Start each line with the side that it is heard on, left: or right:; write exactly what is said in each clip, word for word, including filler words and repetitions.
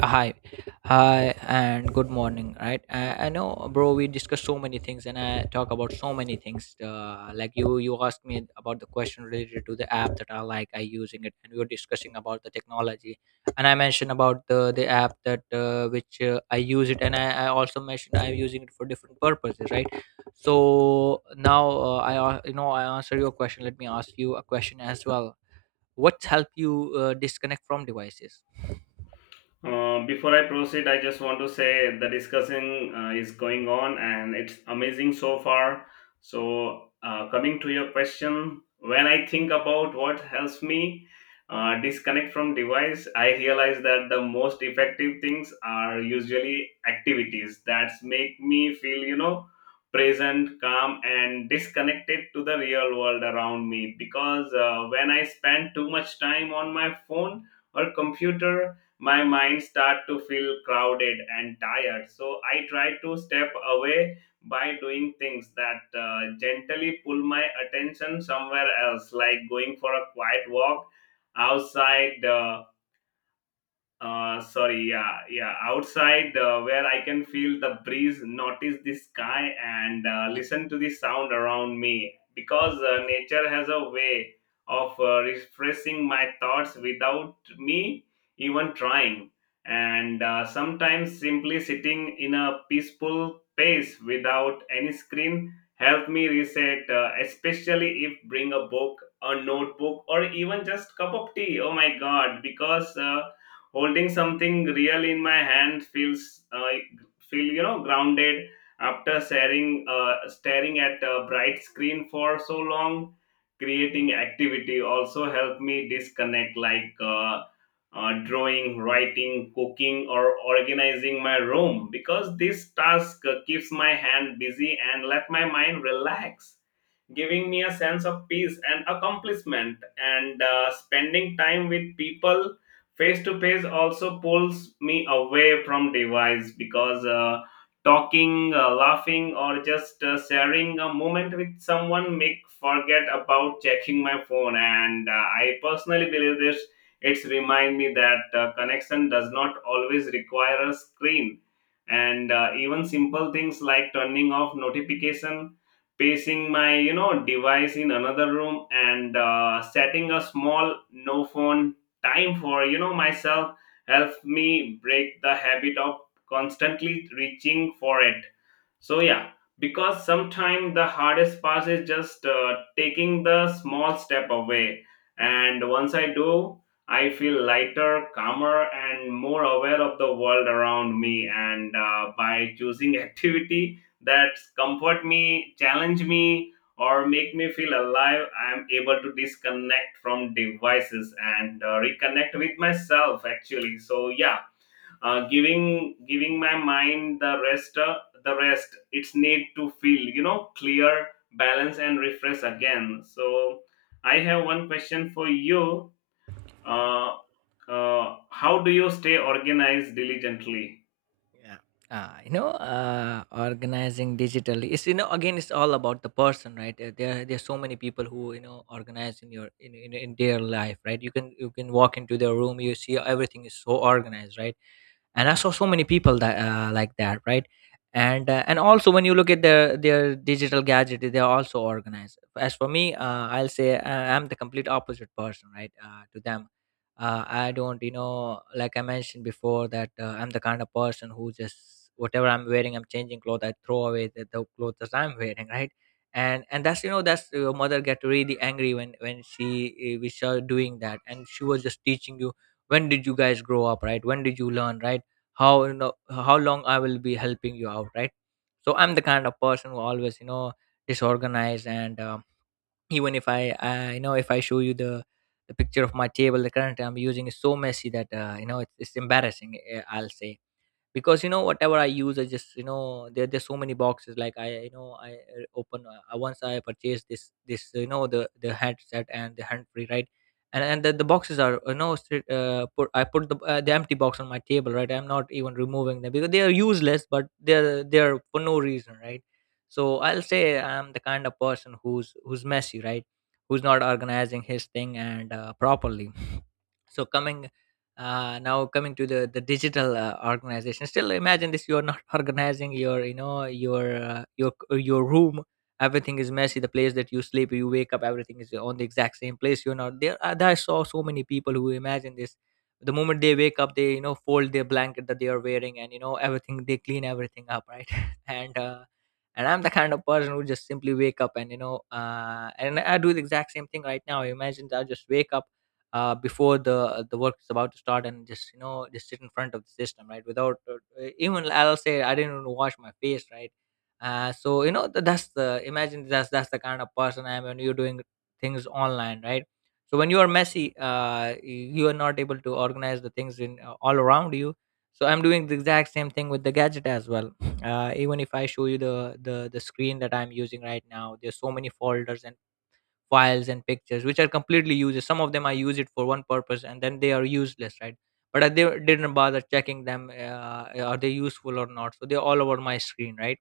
right: Hi. Hi and good morning, right? I, I know, bro, we discussed so many things and I talk about so many things uh, like you you asked me about the question related to the app that I like I using it, and we were discussing about the technology. And I mentioned about the the app that uh, which uh, I use it, and I, I also mentioned I'm using it for different purposes, right? So now, uh, i a- you know, I answer your question. Let me ask you a question as well. What's help you uh, disconnect from devices?
left: Um, before I proceed, I just want to say the discussion uh, is going on and it's amazing so far. So, uh, coming to your question, when I think about what helps me uh, disconnect from device, I realize that the most effective things are usually activities that make me feel, you know, present, calm, and disconnected to the real world around me. Because uh, when I spend too much time on my phone or computer, my mind start to feel crowded and tired, so I try to step away by doing things that uh, gently pull my attention somewhere else, like going for a quiet walk outside. Uh, uh, sorry, yeah, yeah. Outside, uh, where I can feel the breeze, notice the sky, and uh, listen to the sound around me. Because uh, nature has a way of uh, refreshing my thoughts without me even trying. And uh, sometimes simply sitting in a peaceful space without any screen help me reset, uh, especially if bring a book, a notebook, or even just cup of tea. Oh my God! Because uh, holding something real in my hand feels uh, feel you know grounded after staring uh, staring at a bright screen for so long. Creating activity also help me disconnect, like uh, uh, drawing, writing, cooking, or organizing my room, because this task uh, keeps my hand busy and let my mind relax, giving me a sense of peace and accomplishment. And uh, spending time with people face to face also pulls me away from device, because uh, talking, uh, laughing, or just uh, sharing a moment with someone make forget about checking my phone. And uh, I personally believe this. It's remind me that uh, connection does not always require a screen, and uh, even simple things like turning off notification, placing my you know device in another room, and uh, setting a small no phone time for you know myself helps me break the habit of constantly reaching for it. So yeah, because sometimes the hardest part is just uh, taking the small step away. And once I do, I feel lighter, calmer, and more aware of the world around me. And uh, by choosing activity that comfort me, challenge me, or make me feel alive, I am able to disconnect from devices and uh, reconnect with myself. Actually, so yeah, uh, giving giving my mind the rest uh, the rest it's need to feel you know clear, balance, and refresh again. So I have one question for you. uh, uh, how do you stay organized diligently?
right: Yeah. Uh, you know, uh, organizing digitally is, you know, again, it's all about the person, right? Uh, There there's so many people who, you know, organize in your in, in in their life, right? You can you can walk into their room, you see everything is so organized, right? And I saw so many people that uh, like that, right? And uh, and also, when you look at their their digital gadget, they are also organized. As for me, uh, I'll say, uh, I'm the complete opposite person, right, uh, to them. uh, I don't, you know, like I mentioned before, that uh, I'm the kind of person who just whatever I'm wearing, I'm changing clothes, I throw away the, the clothes that I'm wearing, right? and and that's, you know, that's uh, your mother get really angry when when she uh, we saw doing that, and she was just teaching you, when did you guys grow up, right? When did you learn, right? How, you know, how long I will be helping you out, right? So I'm the kind of person who always, you know, disorganized. And um, even if I, I, you know, if I show you the the picture of my table, the current I'm using is so messy that, uh, you know, it's, it's embarrassing, eh, I'll say, because, you know, whatever I use, I just, you know, there there's so many boxes, like i, you know, I uh, open uh, uh, once I purchased this this, you know, the the headset and the hand free, right? and and the, the boxes are, you know, sit- uh, put, I put the, uh, the empty box on my table, right? I'm not even removing them because they are useless, but they're they're for no reason, right? So I'll say, I'm the kind of person who's who's messy, right? Who's not organizing his thing, and uh, properly. So coming, uh, now coming to the the digital uh, organization, still, imagine this, you're not organizing your, you know, your uh, your c- your room, everything is messy, the place that you sleep, you wake up, everything is on the exact same place, you're not there. I, I saw so many people who, imagine this, the moment they wake up, they, you know, fold their blanket that they are wearing, and, you know, everything, they clean everything up, right? And uh, and I'm the kind of person who just simply wake up, and, you know, uh, and I do the exact same thing, right? Now imagine I just wake up uh, before the the work is about to start, and just, you know, just sit in front of the system, right, without uh, uh, even, I'll say, I didn't even wash my face, right? uh, so, you know, th- that's the, imagine that's that's the kind of person I am. When you're doing things online, right? So when you are messy, uh, y- you are not able to organize the things in uh, all around you. So I'm doing the exact same thing with the gadget as well. uh, even if I show you the the the screen that I'm using right now, there's so many folders and files and pictures which are completely useless. Some of them I use it for one purpose, and then they are useless, right? But i, they didn't bother checking them, uh, are they useful or not, so they're all over my screen, right?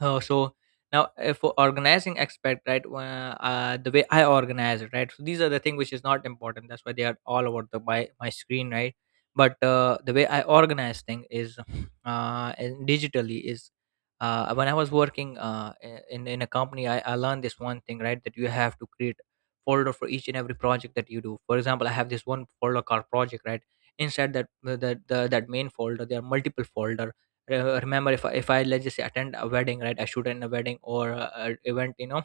right: Oh, so now, uh, for organizing aspect, right? Uh, uh, the way I organize it, right? So these are the thing which is not important. That's why they are all over the my my screen, right? But uh, the way I organize thing is, uh, and digitally is, uh, when I was working uh i- in in a company, I, I learned this one thing, right? That you have to create folder for each and every project that you do. For example, I have this one folder called project, right? Inside that the, the, the that main folder, there are multiple folder. Re- remember, if I, if I, let's just say, attend a wedding, right? I shoot in a wedding, or a, a event, you know,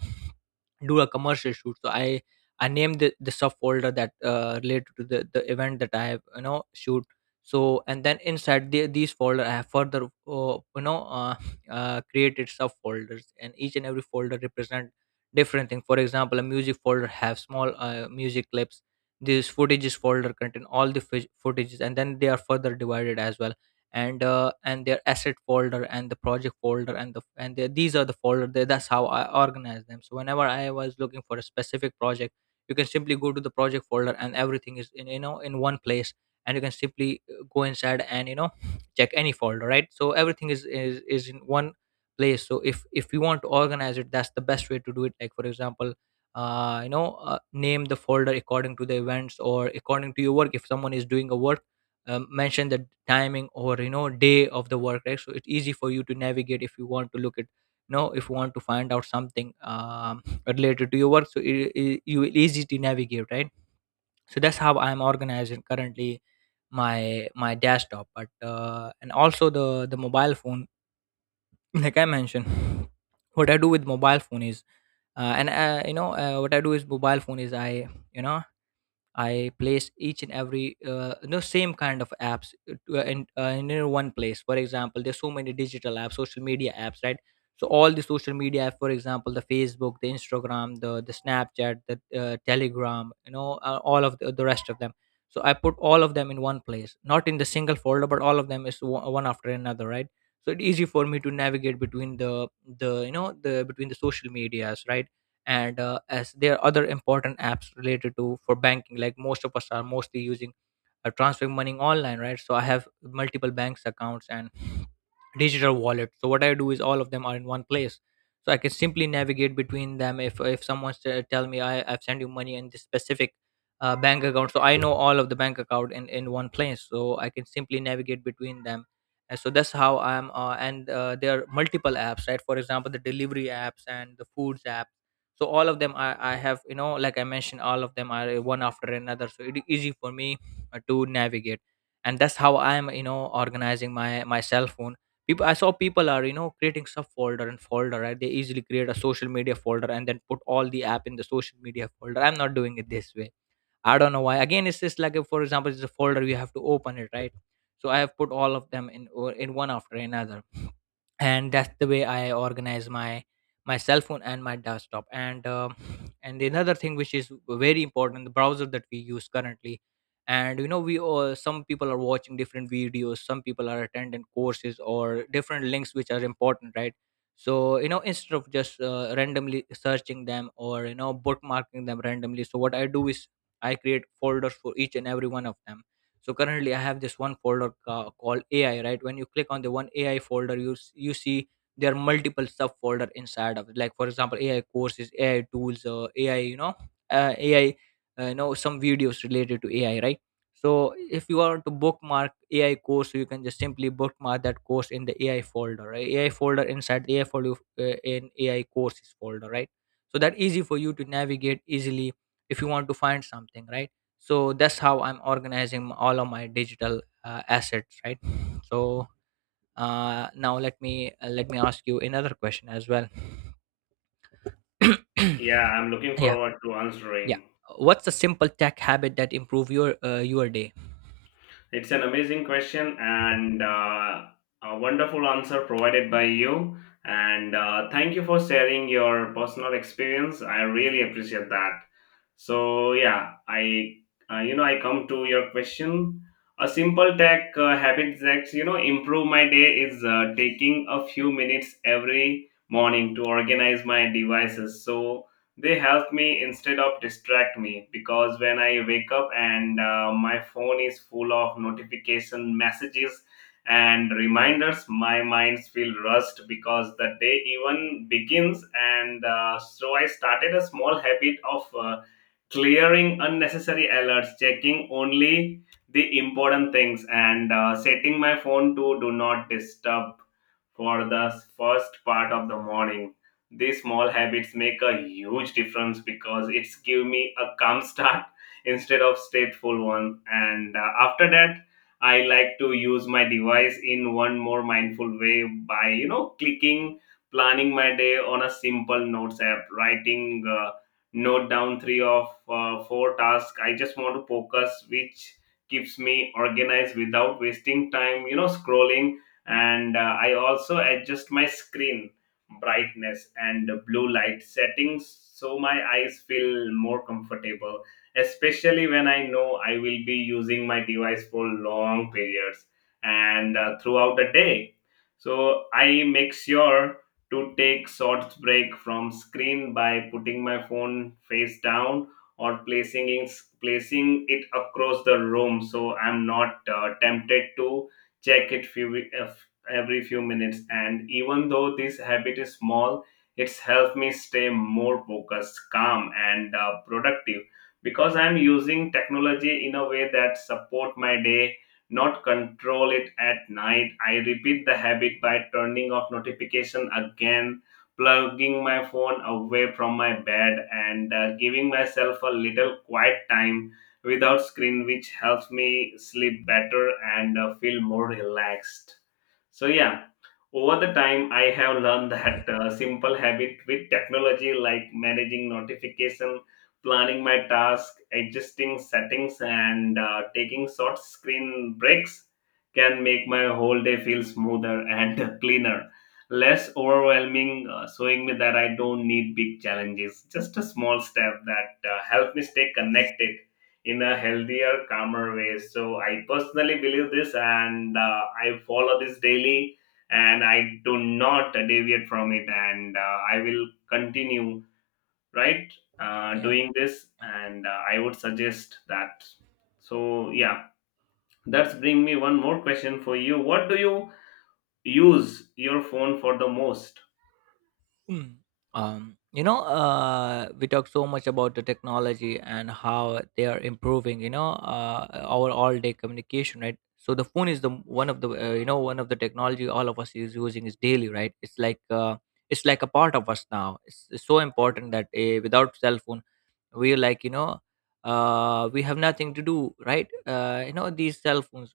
right: do a commercial shoot. So I I name the, the subfolder that uh, related to the, the event that I have, you know, shoot. So, and then inside the, these folder I have further uh, you know uh, uh, created subfolders, and each and every folder represent different thing. For example, a music folder have small uh, music clips, this footages folder contain all the fo- footages, and then they are further divided as well. And uh, and their asset folder, and the project folder, and the and the, these are the folder that- that's how I organize them. So whenever I was looking for a specific project, you can simply go to the project folder and everything is in, you know, in one place. And you can simply uh, go inside and, you know, check any folder, right? So everything is is, is in one place. So if if you want to organize it, that's the best way to do it. Like, for example, uh, you know, uh, name the folder according to the events or according to your work. If someone is doing a work, um, mention the timing, or, you know, day of the work, right? So it's easy for you to navigate. If you want to look at, you know, if you want to find out something, um, related to your work, so it, it, you will easy to navigate, right? So that's how I'm organizing currently my my desktop. But uh, and also the the mobile phone. Like I mentioned, what I do with mobile phone is, uh, and uh, you know uh, what I do is, mobile phone is i, you know, I place each and every uh, the same kind of apps, uh, to- uh, in, uh, in uh, one place. For example, there's so many digital apps, social media apps, right? So all the social media app, for example, the Facebook, the Instagram, the the Snapchat, the uh, Telegram, you know, uh, all of the, the rest of them. So I put all of them in one place, not in the single folder, but all of them is one one after another, right? So it's easy for me to navigate between the the you know, the between the social medias, right? And uh, as there are other important apps related to, for banking, like most of us are mostly using uh, transferring money online, right? So I have multiple banks accounts and digital wallet. So what I do is, all of them are in one place, so I can simply navigate between them. if if someone s- tell me, i I've sent you money in this specific uh, bank account, so I know all of the bank account in in one place, so I can simply navigate between them. And so that's how i'm, uh, and uh, there are multiple apps, right? For example, the delivery apps and the foods app. So all of them I, I have, you know, like I mentioned, all of them are, uh, one after another, so it is easy for me uh, to navigate. And that's how i'm, you know, organizing my my cell phone. People, I saw people are, you know, creating subfolder and folder, right? They easily create a social media folder, and then put all the app in the social media folder. I'm not doing it this way. I don't know why. Again, it's just like, if, for example, it's a folder, you have to open it, right? So I have put all of them in, or in one after another. And that's the way I organize my my cell phone and my desktop. And um, and another thing which is very important, the browser that we use currently. And, you know, we all, some people are watching different videos, some people are attending courses or different links which are important, right? So, you know, instead of just uh, randomly searching them, or, you know, bookmarking them randomly, so what I do is, I create folders for each and every one of them. So currently I have this one folder ca- called AI, right? When you click on the one AI folder you s- you see there are multiple subfolder inside of it, like for example AI courses, AI tools, uh, AI you know uh, AI, uh, you know some videos related to AI, right? So if you want to bookmark AI course you can just simply bookmark that course in the AI folder, right? AI folder, inside the AI folder, uh, in AI courses folder, right? So that easy for you to navigate easily if you want to find something, right? So that's how I'm organizing all of my digital uh, assets, right? So uh, now let me uh, let me ask you another question as well.
left: Yeah, I'm looking
right: Yeah,
left: forward to
right: yeah.
left: answering.
right: What's a simple tech habit that improve your uh, your day?
left: It's an amazing question, and uh, a wonderful answer provided by you. And uh, thank you for sharing your personal experience. I really appreciate that. So yeah, I uh, you know I come to your question. A simple tech uh, habit that you know improve my day is uh, taking a few minutes every morning to organize my devices. So they help me instead of distract me, because when I wake up and uh, my phone is full of notification messages and reminders, my minds feel rushed because the day even begins. And uh, so I started a small habit of uh, clearing unnecessary alerts, checking only the important things, and uh, setting my phone to do not disturb for the first part of the morning. These small habits make a huge difference because it's give me a calm start instead of stateful one. And uh, after that, I like to use my device in one more mindful way by you know clicking, planning my day on a simple notes app, writing. Uh, note down three of uh, four tasks I just want to focus, which keeps me organized without wasting time you know scrolling. And uh, I also adjust my screen brightness and blue light settings so my eyes feel more comfortable, especially when I know I will be using my device for long periods. And uh, throughout the day, so I make sure to take short break from screen by putting my phone face down or placing it, placing it across the room so I'm not uh, tempted to check it few, uh, every few minutes. And even though this habit is small, it's helped me stay more focused, calm, and uh, productive, because I'm using technology in a way that support my day, not control it. At night, I repeat the habit by turning off notification again, plugging my phone away from my bed, and uh, giving myself a little quiet time without screen, which helps me sleep better and uh, feel more relaxed. So yeah, over the time I have learned that uh, simple habit with technology, like managing notification, planning my task, adjusting settings, and uh, taking short screen breaks can make my whole day feel smoother and cleaner, less overwhelming, uh, showing me that I don't need big challenges. Just a small step that uh, help me stay connected in a healthier, calmer way. So I personally believe this, and uh, I follow this daily, and I do not deviate from it, and uh, I will continue right uh,
right: Yeah.
left: doing this, and uh, I would suggest that. So yeah, that's bring me one more question for you. What do you use your phone for the most?
right: Mm. Um, you know, uh, we talk so much about the technology and how they are improving, you know, uh, our all-day communication, right? So the phone is the m- one of the uh, you know one of the technology all of us is using is daily, right? It's like uh, it's like a part of us now. It's, it's so important that uh, without cell phone, we're like, you know, uh, we have nothing to do, right? Uh, you know, these cell phones,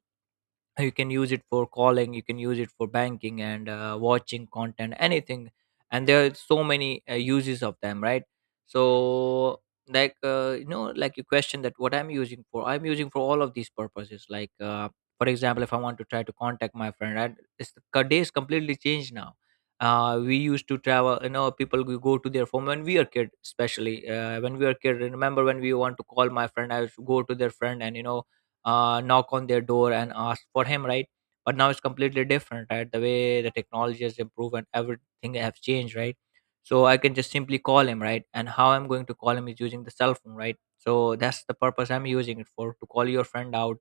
right: you can use it for calling, you can use it for banking and uh, watching content, anything, and there are so many uh, uses of them, right? So like, uh, you know, like you question that what I'm using for, I'm using for all of these purposes, like uh, for example, if I want to try to contact my friend, right? It's the co- day is completely changed now. Uh, we used to travel, you know, people we go to their phone when we are kid, especially uh, when we are kid, remember when we want to call my friend I used to go to their friend and, you know, uh, knock on their door and ask for him, right? But now it's completely different, right? The way the technology has improved and everything have changed, right? So I can just simply call him, right? And how I'm going to call him is using the cell phone, right? So that's the purpose I'm using it for, to call your friend out,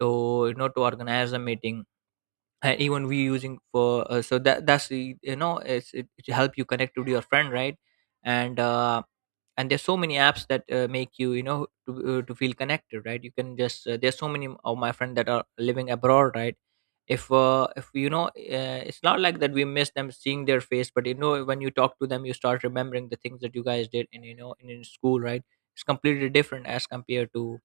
right: to, you know, to organize a meeting. And even we using for, uh, so that that's the, you know, it's, it, it help you connect with your friend, right? And uh, and there's so many apps that uh, make you, you know, to, uh, to feel connected, right? You can just, uh, there's so many of my friends that are living abroad, right? If, uh, if you know, uh, it's not like that we miss them seeing their face, but you know, when you talk to them you start remembering the things that you guys did in, you know, in, in school, right? It's completely different as compared to,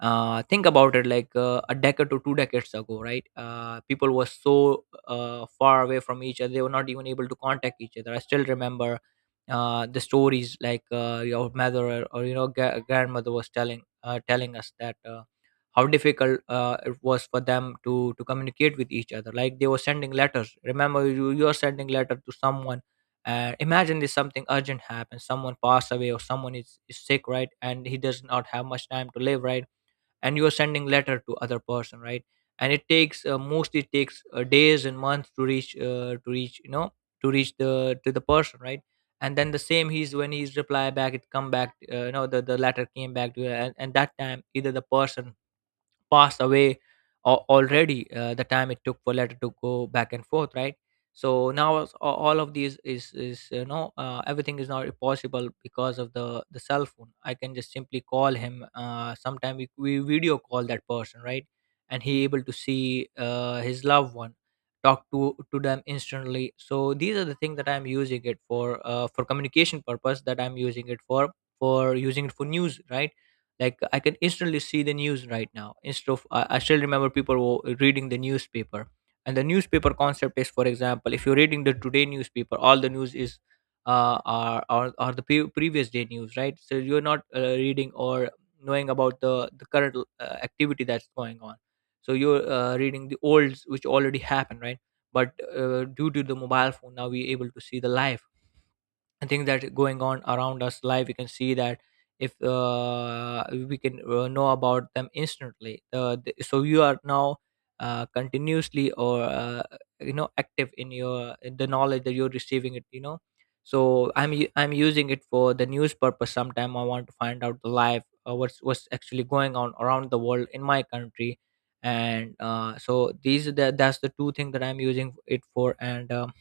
right: uh, think about it, like uh, a decade to two decades ago, right? Uh, people were so uh, far away from each other, they were not even able to contact each other. I still remember uh, the stories, like uh, your mother or, or, you know, gra- grandmother was telling uh, telling us that uh, how difficult uh, it was for them to to communicate with each other, like they were sending letters. Remember you you're sending letter to someone, uh, imagine this, something urgent happens, someone passed away or someone is, is sick, right? And he does not have much time to live, right? And you are sending letter to other person, right? And it takes uh, mostly it takes uh, days and months to reach uh, to reach, you know, to reach the to the person, right? And then the same he's when he's reply back, it come back, uh, you know, the, the letter came back to you, and, and that time either the person passed away al- already, uh, the time it took for letter to go back and forth, right? So now it's a- all of these is is, you know, uh, everything is not possible because of the the cell phone. I can just simply call him, uh, sometime we, we video call that person, right? And he able to see uh, his loved one, talk to to them instantly. So these are the things that I'm using it for, uh, for communication purpose that I'm using it for for using it for news, right? Like I can instantly see the news right now, instead of i I still remember people were reading the newspaper, and the newspaper concept is, for example, if you're reading the today newspaper, all the news is uh, are, are, are the pre- previous day news, right? So you're not uh, reading or knowing about the, the current uh, activity that's going on, so you're uh, reading the olds which already happened, right? But uh, due to the mobile phone, now we're able to see the live and things that going on around us live, we can see that. If, uh, we can uh, know about them instantly, uh, th- so you are now uh, continuously or uh, you know, active in your, in the knowledge that you're receiving it, you know. So i'm u- I'm using it for the news purpose. Sometime I want to find out the live, uh, what's what's actually going on around the world in my country. And uh, so these are the, that's the two things that I'm using it for. And um,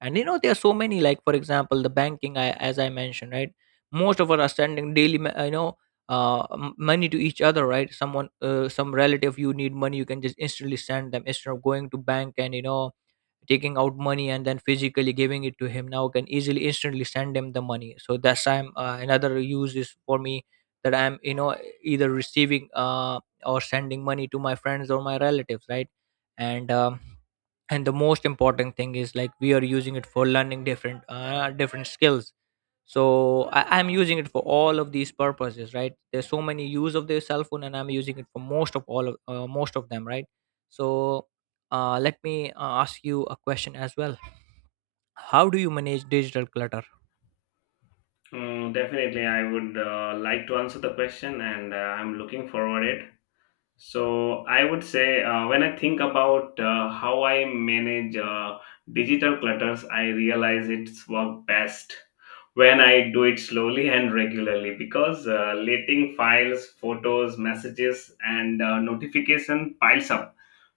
right: and you know there are so many, like for example, the banking, I, as I mentioned, right? Most of us are sending daily ma- you know, uh, m- money to each other, right? Someone, uh, some relative you need money, you can just instantly send them instead of going to bank and, you know, taking out money and then physically giving it to him. Now I can easily instantly send him the money. So that's I'm uh, another use is for me, that I'm, you know, either receiving uh, or sending money to my friends or my relatives, right? And um, and the most important thing is like we are using it for learning different uh, different skills. So I, I'm using it for all of these purposes, right? There's so many use of the cell phone and I'm using it for most of all of uh, most of them, right? So uh, let me uh, ask you a question as well. How do you manage digital clutter?
left: Mm, definitely, I would uh, like to answer the question, and uh, I'm looking forward it. So I would say uh, when I think about uh, how I manage uh, digital clutters, I realize it's work best when I do it slowly and regularly, because uh, letting files, photos, messages, and uh, notification piles up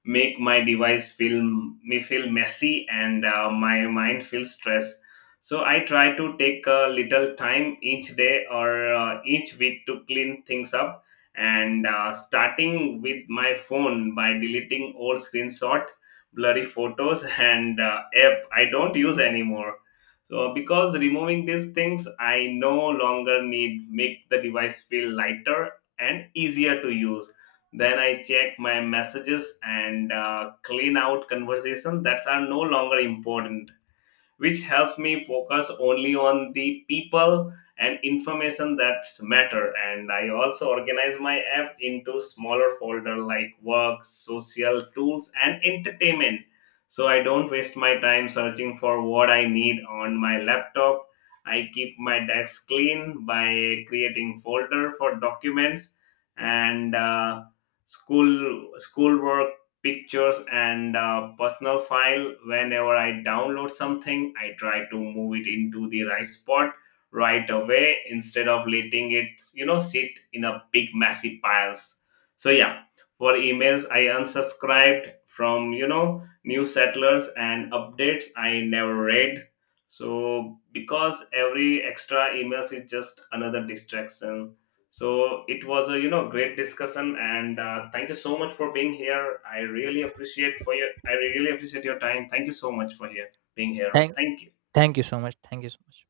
left: make my device feel me feel messy and uh, my mind feel stressed. So I try to take a little time each day or uh, each week to clean things up and uh, starting with my phone by deleting old screenshot, blurry photos, and uh, app I don't use anymore, so because removing these things I no longer need make the device feel lighter and easier to use. Then I check my messages and uh, clean out conversations that are no longer important, which helps me focus only on the people and information that matter. And I also organize my app into smaller folder like work, social, tools, and entertainment, so I don't waste my time searching for what I need. On my laptop, I keep my desk clean by creating folder for documents and uh, school, schoolwork, pictures, and uh, personal file. Whenever I download something I try to move it into the right spot right away, instead of letting it you know sit in a big messy piles. So yeah, for emails I unsubscribed from you know new settlers and updates I never read, so because every extra emails is just another distraction. So it was a you know great discussion, and uh, thank you so much for being here. I really appreciate for your I really appreciate your time. Thank you so much for here being here.
right: Thank,
left: Thank you.
right: thank you so much. Thank you so much.